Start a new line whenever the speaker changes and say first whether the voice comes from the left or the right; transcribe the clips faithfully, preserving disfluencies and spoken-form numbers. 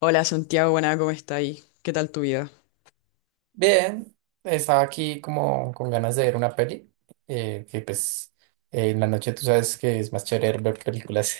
left: Hola Santiago, buena, ¿cómo está ahí? ¿Qué tal tu vida?
right: Bien, estaba aquí como con ganas de ver una peli, eh, que pues eh, en la noche tú sabes que es más chévere ver películas.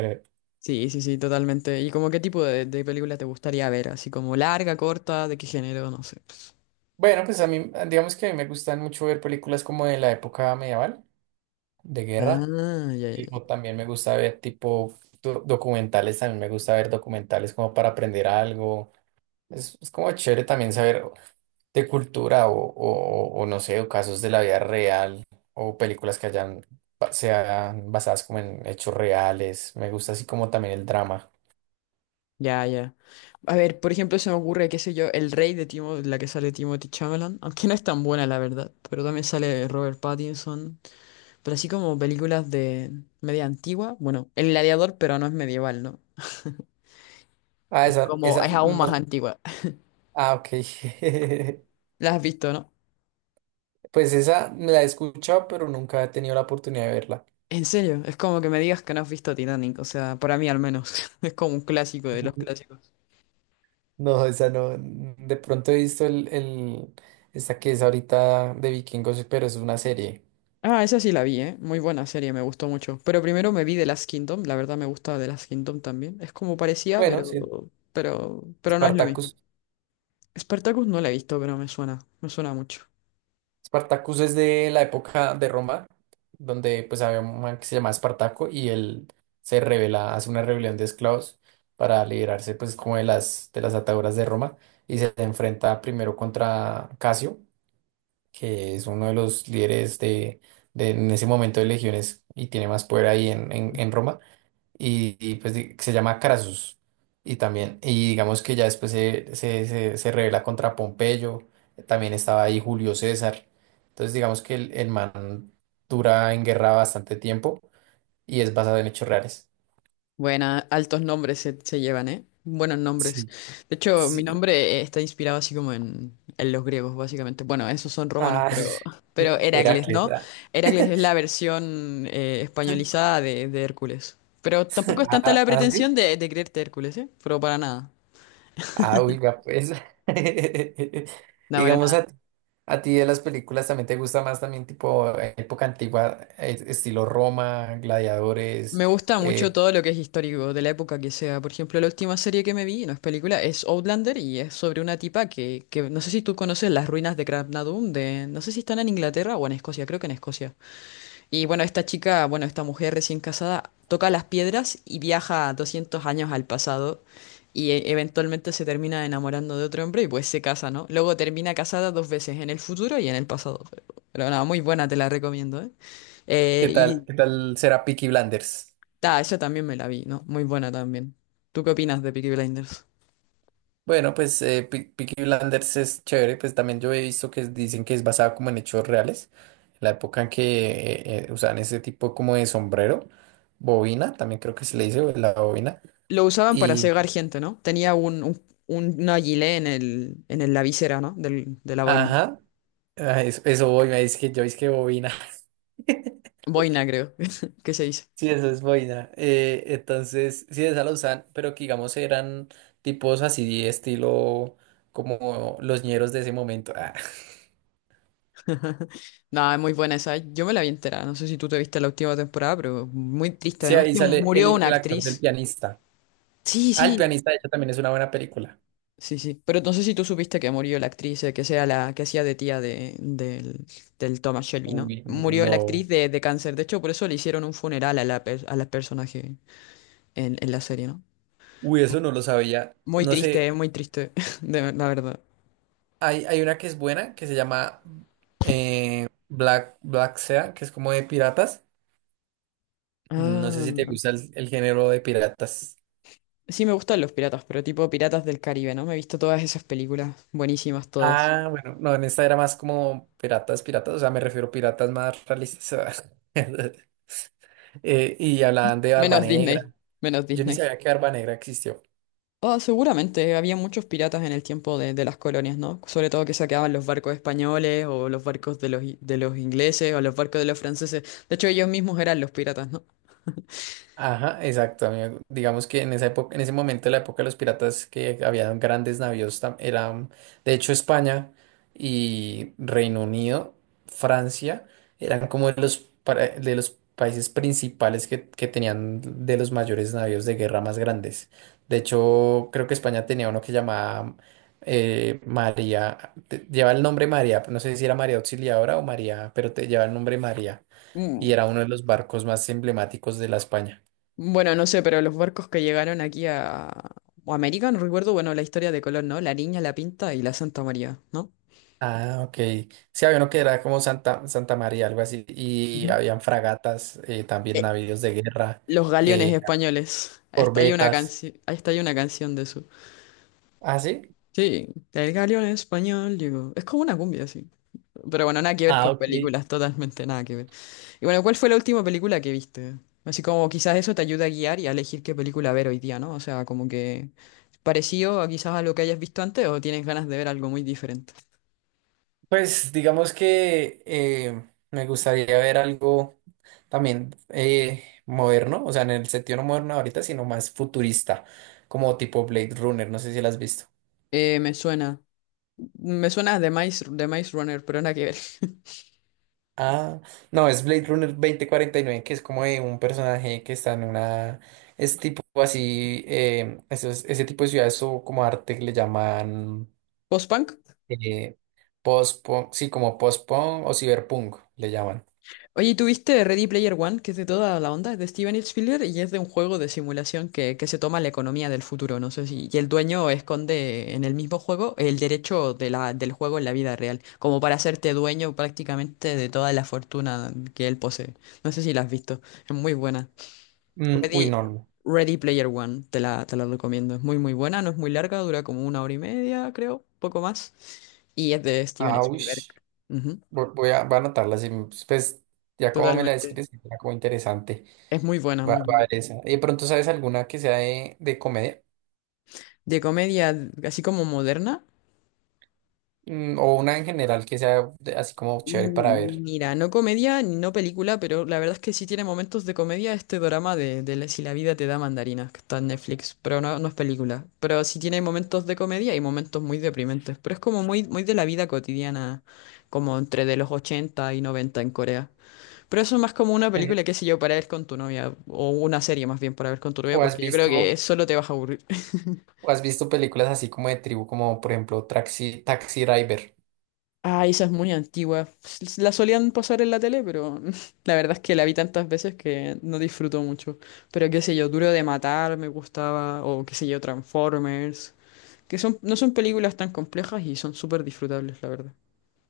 left: Sí, sí, sí, totalmente. ¿Y como qué tipo de, de película te gustaría ver? Así como larga, corta, de qué género, no sé.
right: Bueno, pues a mí, digamos que a mí me gustan mucho ver películas como de la época medieval, de guerra.
left: Ah, ya, ya,
right: Sí. O también me gusta ver tipo do- documentales, también me gusta ver documentales como para aprender algo. Es, es como chévere también saber de cultura o, o- o no sé, o casos de la vida real o películas que hayan, ba- sean basadas como en hechos reales. Me gusta así como también el drama.
left: ya. Ya. A ver, por ejemplo, se me ocurre, qué sé yo, El Rey de Timo, la que sale Timothy Chalamet, aunque no es tan buena, la verdad, pero también sale Robert Pattinson, pero así como películas de media antigua, bueno, El Gladiador, pero no es medieval, ¿no?
right: Ah,
left: Es
right: esa,
left: como,
right: esa,
left: es aún más
right: no-
left: antigua.
right: ah, ok.
left: La has visto, ¿no?
right: Pues esa la he escuchado, pero nunca he tenido la oportunidad de verla.
left: En serio, es como que me digas que no has visto Titanic, o sea, para mí al menos, es como un clásico de los clásicos.
right: No, esa no. De pronto he visto el, el, esta que es ahorita de Vikingos, pero es una serie.
left: Ah, esa sí la vi, ¿eh? Muy buena serie, me gustó mucho. Pero primero me vi The Last Kingdom, la verdad me gusta The Last Kingdom también. Es como parecía,
right: Bueno, sí.
left: pero, pero, pero no es lo mismo.
right: Spartacus.
left: Spartacus no la he visto, pero me suena, me suena mucho.
right: Spartacus es de la época de Roma, donde pues había un man que se llamaba Espartaco y él se revela, hace una rebelión de esclavos para liberarse pues como de las, de las ataduras de Roma y se enfrenta primero contra Casio, que es uno de los líderes de, de en ese momento de legiones y tiene más poder ahí en, en en Roma, y, y, pues di- se llama Crasus. Y también, y digamos que ya después se, se, se, se revela contra Pompeyo, también estaba ahí Julio César. Entonces digamos que el, el man dura en guerra bastante tiempo y es basado en hechos reales.
left: Buena, altos nombres se, se llevan, ¿eh? Buenos nombres.
right: Sí.
left: De hecho, mi
right: sí.
left: nombre eh, está inspirado así como en, en, los griegos, básicamente. Bueno, esos son romanos,
right: Ah,
left: pero, pero Heracles,
right: Heracles,
left: ¿no?
right: ¿verdad?
left: Heracles es la versión eh, españolizada de, de Hércules. Pero tampoco es tanta la
right: Ah, ah, sí.
left: pretensión de, de creerte Hércules, ¿eh? Pero para nada.
right: Ah, oiga, pues.
left: No, para
right: Digamos,
left: nada.
right: ¿a ti de las películas también te gusta más también tipo eh, época antigua, eh, estilo Roma,
left: Me
right: gladiadores?
left: gusta
right: eh,
left: mucho todo lo que es histórico, de la época que sea. Por ejemplo, la última serie que me vi, no es película, es Outlander y es sobre una tipa que, que no sé si tú conoces las ruinas de Craignadoon, de, no sé si están en Inglaterra o en Escocia, creo que en Escocia. Y bueno, esta chica, bueno, esta mujer recién casada, toca las piedras y viaja doscientos años al pasado y e- eventualmente se termina enamorando de otro hombre y pues se casa, ¿no? Luego termina casada dos veces, en el futuro y en el pasado. Pero, pero nada, muy buena, te la recomiendo, ¿eh?
right: ¿qué
left: Eh,
right: tal,
left: y...
right: qué tal será Peaky Blinders?
left: Ah, esa también me la vi, ¿no? Muy buena también. ¿Tú qué opinas de Peaky Blinders?
right: Bueno, pues eh, Pe- Peaky Blinders es chévere, pues también yo he visto que dicen que es basada como en hechos reales, la época en que eh, eh, usaban ese tipo como de sombrero, bobina, también creo que se le dice o la bobina,
left: Lo usaban para
right: y
left: cegar gente, ¿no? Tenía un, un, un- una gilet en el, en el- la visera, ¿no? Del, de la boina.
right: ajá, ah, eso, eso voy, me dice que yo es que bobina.
left: Boina, creo. ¿Qué se dice?
right: Sí, eso es boina. Eh, entonces, sí, esa la usan, pero que digamos eran tipos así, estilo como los ñeros de ese momento. Ah.
left: No, es muy buena esa. ¿Eh? Yo me la vi entera. No sé si tú te viste la última temporada, pero muy triste.
right: Sí,
left: Además
right: ahí
left: que
right: sale
left: murió
right: el,
left: una
right: el actor del
left: actriz.
right: pianista.
left: Sí,
right: Ah, el
left: sí.
right: pianista, de hecho, también es una buena película.
left: Sí, sí. Pero no sé si tú supiste que murió la actriz, eh, que sea la que hacía de tía de, del, del Thomas Shelby, ¿no?
right: Uy,
left: Murió la actriz
right: no.
left: de, de cáncer. De hecho, por eso le hicieron un funeral a la, per- a la personaje en, en la serie, ¿no?
right: Uy, eso no lo sabía.
left: Muy
right: No
left: triste,
right: sé,
left: eh, muy triste, de, la verdad.
right: hay, hay una que es buena que se llama eh, Black, Black Sea, que es como de piratas. No sé si te
left: Ah,
right: gusta el el género de piratas.
left: sí me gustan los piratas, pero tipo Piratas del Caribe, ¿no? Me he visto todas esas películas, buenísimas todas.
right: Ah, bueno, no, en esta era más como piratas, piratas, o sea, me refiero a piratas más realistas. Eh, y hablaban de Barba
left: Menos Disney,
right: Negra.
left: menos
right: Yo ni
left: Disney.
right: sabía que Barba Negra existió.
left: Ah, seguramente había muchos piratas en el tiempo de, de las colonias, ¿no? Sobre todo que saqueaban los barcos españoles o los barcos de los, i- de los ingleses o los barcos de los franceses. De hecho, ellos mismos eran los piratas, ¿no?
right: Ajá, exacto, amigo. Digamos que en esa época, en ese momento, la época de los piratas, que había grandes navíos, tam- eran, de hecho, España y Reino Unido, Francia, eran como de los, para- de los países principales que, que tenían de los mayores navíos de guerra más grandes. De hecho, creo que España tenía uno que llamaba eh, María, te- lleva el nombre María, no sé si era María Auxiliadora o María, pero te lleva el nombre María. Y
left: Mm.
right: era uno de los barcos más emblemáticos de la España.
left: Bueno, no sé, pero los barcos que llegaron aquí a a América, no recuerdo, bueno, la historia de Colón, ¿no? La Niña, la Pinta y la Santa María, ¿no?
right: Ah, ok. Sí, había uno que era como Santa, Santa María, algo así, y
left: Ujú.
right: habían fragatas, eh, también
left: Eh,
right: navíos de guerra,
left: Los galeones
right: eh,
left: españoles. Hasta hay una
right: corbetas.
left: canción, hasta hay una canción de eso.
right: ¿Ah, sí?
left: Sí, el galeón español digo. Es como una cumbia, sí. Pero bueno, nada que ver
right: Ah,
left: con
right: ok.
left: películas, totalmente nada que ver. Y bueno, ¿cuál fue la última película que viste? Así como quizás eso te ayuda a guiar y a elegir qué película ver hoy día, ¿no? O sea, como que parecido a quizás a lo que hayas visto antes o tienes ganas de ver algo muy diferente.
right: Pues digamos que eh, me gustaría ver algo también eh, moderno, o sea, en el sentido no moderno ahorita, sino más futurista, como tipo Blade Runner, no sé si la has visto.
left: Eh, me suena. Me suena de Maze, de Maze Runner, pero nada que ver.
right: Ah, no, es Blade Runner dos mil cuarenta y nueve que es como de un personaje que está en una... Es tipo así, eh, esos- ese tipo de ciudades o como arte que le llaman
left: ¿Post-punk?
right: eh, post-punk, sí, como post-punk o cyberpunk le llaman.
left: Oye, ¿tuviste Ready Player One, que es de toda la onda? Es de Steven Spielberg y es de un juego de simulación que, que se toma la economía del futuro, no sé si. Y el dueño esconde en el mismo juego el derecho de la, del juego en la vida real, como para hacerte dueño prácticamente de toda la fortuna que él posee. No sé si la has visto. Es muy buena.
right: Mm, uy,
left: Ready,
right: no. No.
left: Ready Player One, te la, te la recomiendo. Es muy, muy buena, no es muy larga, dura como una hora y media, creo, poco más. Y es de Steven
right: Ah, uy.
left: Spielberg. Ujú,
right: Vo- Voy a, voy a anotarla, sí, pues pues, ya como me la
left: totalmente.
right: describes, era como interesante.
left: Es muy buena,
right: Va,
left: muy
right: va a
left: buena.
right: ver esa. ¿Y de pronto sabes alguna que sea de, de comedia?
left: De comedia, así como moderna.
right: Mm, o una en general que sea de- así como chévere para
left: Mm,
right: ver.
left: mira, no comedia ni no película, pero la verdad es que sí tiene momentos de comedia este drama de, de la- Si la vida te da mandarinas, que está en Netflix, pero no, no es película. Pero sí tiene momentos de comedia y momentos muy deprimentes, pero es como muy, muy de la vida cotidiana, como entre de los ochenta y noventa en Corea. Pero eso es más como una película,
right: Eje.
left: qué sé yo, para ver con tu novia, o una serie más bien para ver con tu novia,
right: ¿O has
left: porque yo creo que
right: visto?
left: solo te vas a aburrir.
right: ¿O has visto películas así como de tribu, como por ejemplo Taxi, Taxi Driver?
left: Ah, esa es muy antigua. S- La solían pasar en la tele, pero la verdad es que la vi tantas veces que no disfruto mucho. Pero qué sé yo, Duro de Matar me gustaba, o qué sé yo, Transformers, que son, no son películas tan complejas y son súper disfrutables, la verdad.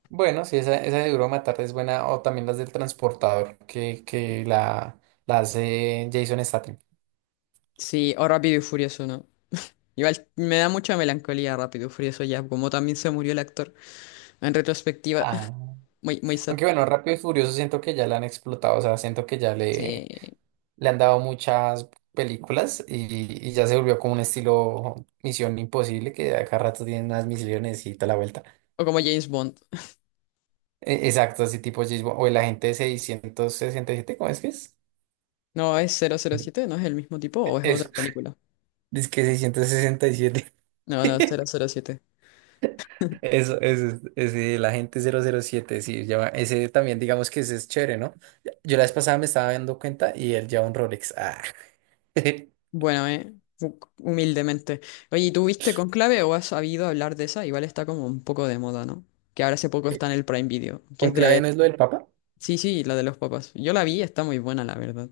right: Bueno, sí, esa, esa de Duro de Matar es buena, o también las del Transportador, que, que la, la hace Jason Statham.
left: Sí, o Rápido y Furioso, ¿no? Igual me da mucha melancolía Rápido y Furioso ya, como también se murió el actor en retrospectiva.
right: Ah.
left: Muy, muy sad.
right: Aunque bueno, Rápido y Furioso siento que ya la han explotado, o sea, siento que ya
left: Sí.
right: le, le han dado muchas películas y, y ya se volvió como un estilo Misión Imposible, que a cada rato tienen unas misiones y toda la vuelta.
left: O como James Bond.
right: E- Exacto, así tipo James Bond, o el agente seiscientos sesenta y siete, ¿cómo es que
left: No, es cero cero siete, ¿no es el mismo tipo o es otra
right: es?
left: película?
right: Dice que seiscientos sesenta y siete.
left: No, no, cero cero siete.
right: Eso, eso, ese, el agente cero cero siete sí, lleva, ese también, digamos que ese es chévere, ¿no? Yo la vez pasada me estaba dando cuenta y él lleva un Rolex. Ah.
left: Bueno, eh, hu- humildemente. Oye, ¿y tú viste Conclave o has sabido hablar de esa? Igual está como un poco de moda, ¿no? Que ahora hace poco está en el Prime Video, que es
right: ¿Conclave
left: de...
right: no es lo del Papa?
left: Sí, sí, la de los papás. Yo la vi, está muy buena, la verdad.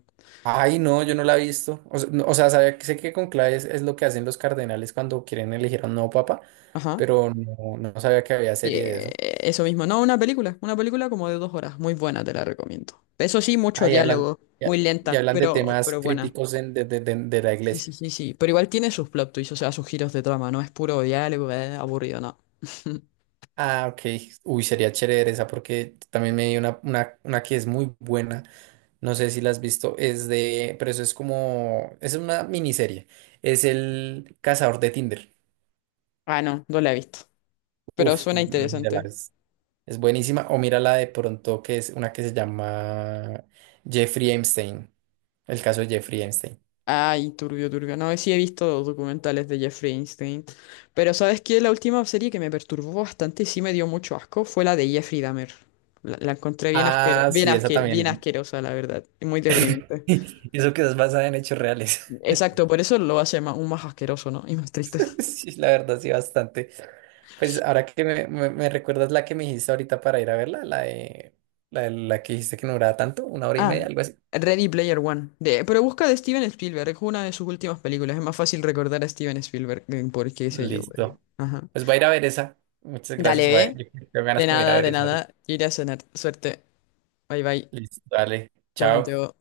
right: Ay, no, yo no la he visto. O, sea, no- o sea, sabía que sé que conclave es, es lo que hacen los cardenales cuando quieren elegir a un nuevo papa,
left: Ajá.
right: pero no, no sabía que había
left: Y,
right: serie de
left: eh,
right: eso.
left: eso mismo, no, una película, una película como de dos horas, muy buena, te la recomiendo. Eso sí, mucho
right: Ahí hablan,
left: diálogo,
right: ya,
left: muy
right: y
left: lenta,
right: hablan de
left: pero,
right: temas
left: pero buena.
right: críticos en- de, de de- de la
left: Sí,
right: iglesia.
left: sí, sí, sí, pero igual tiene sus plot twists, o sea, sus giros de trama, no es puro diálogo, eh, aburrido, no.
right: Ah, ok. Uy, sería chévere esa porque también me di una, una, una que es muy buena. No sé si la has visto. Es de, pero eso es como, es una miniserie. Es el cazador de Tinder.
left: Ah, no, no la he visto, pero
right: Uf,
left: suena
right: mírala,
left: interesante.
right: es, es buenísima. O mírala de pronto que es una que se llama Jeffrey Epstein. El caso de Jeffrey Epstein.
left: Ay, turbio, turbio. No, sí he visto documentales de Jeffrey Einstein. Pero ¿sabes qué? La última serie que me perturbó bastante y sí me dio mucho asco fue la de Jeffrey Dahmer. La, la encontré bien asquero,
right: Ah,
left: bien
right: sí, esa
left: asque- bien
right: también.
left: asquerosa, la verdad. Y muy deprimente.
right: Eso que es basada en hechos reales.
left: Exacto, por eso lo hace ma- aún más asqueroso, ¿no? Y más triste.
right: Sí, la verdad, sí, bastante. Pues ahora que me, me- me recuerdas la que me dijiste ahorita para ir a verla, la de, la, de- la que dijiste que no duraba tanto, una hora y media,
left: Ah,
right: algo así.
left: Ready Player One. De, pero busca de Steven Spielberg, es una de sus últimas películas. Es más fácil recordar a Steven Spielberg eh, porque sé yo, güey.
right: Listo.
left: Ajá.
right: Pues voy a ir a ver esa. Muchas gracias,
left: Dale,
right: bye.
left: ¿eh?
right: Yo tengo ganas
left: De
right: como ir a
left: nada,
right: ver
left: de
right: esa ahorita.
left: nada. Iré a cenar. Suerte. Bye bye.
right: Listo, dale.
left: Chao,
right: Chao.
left: Santiago.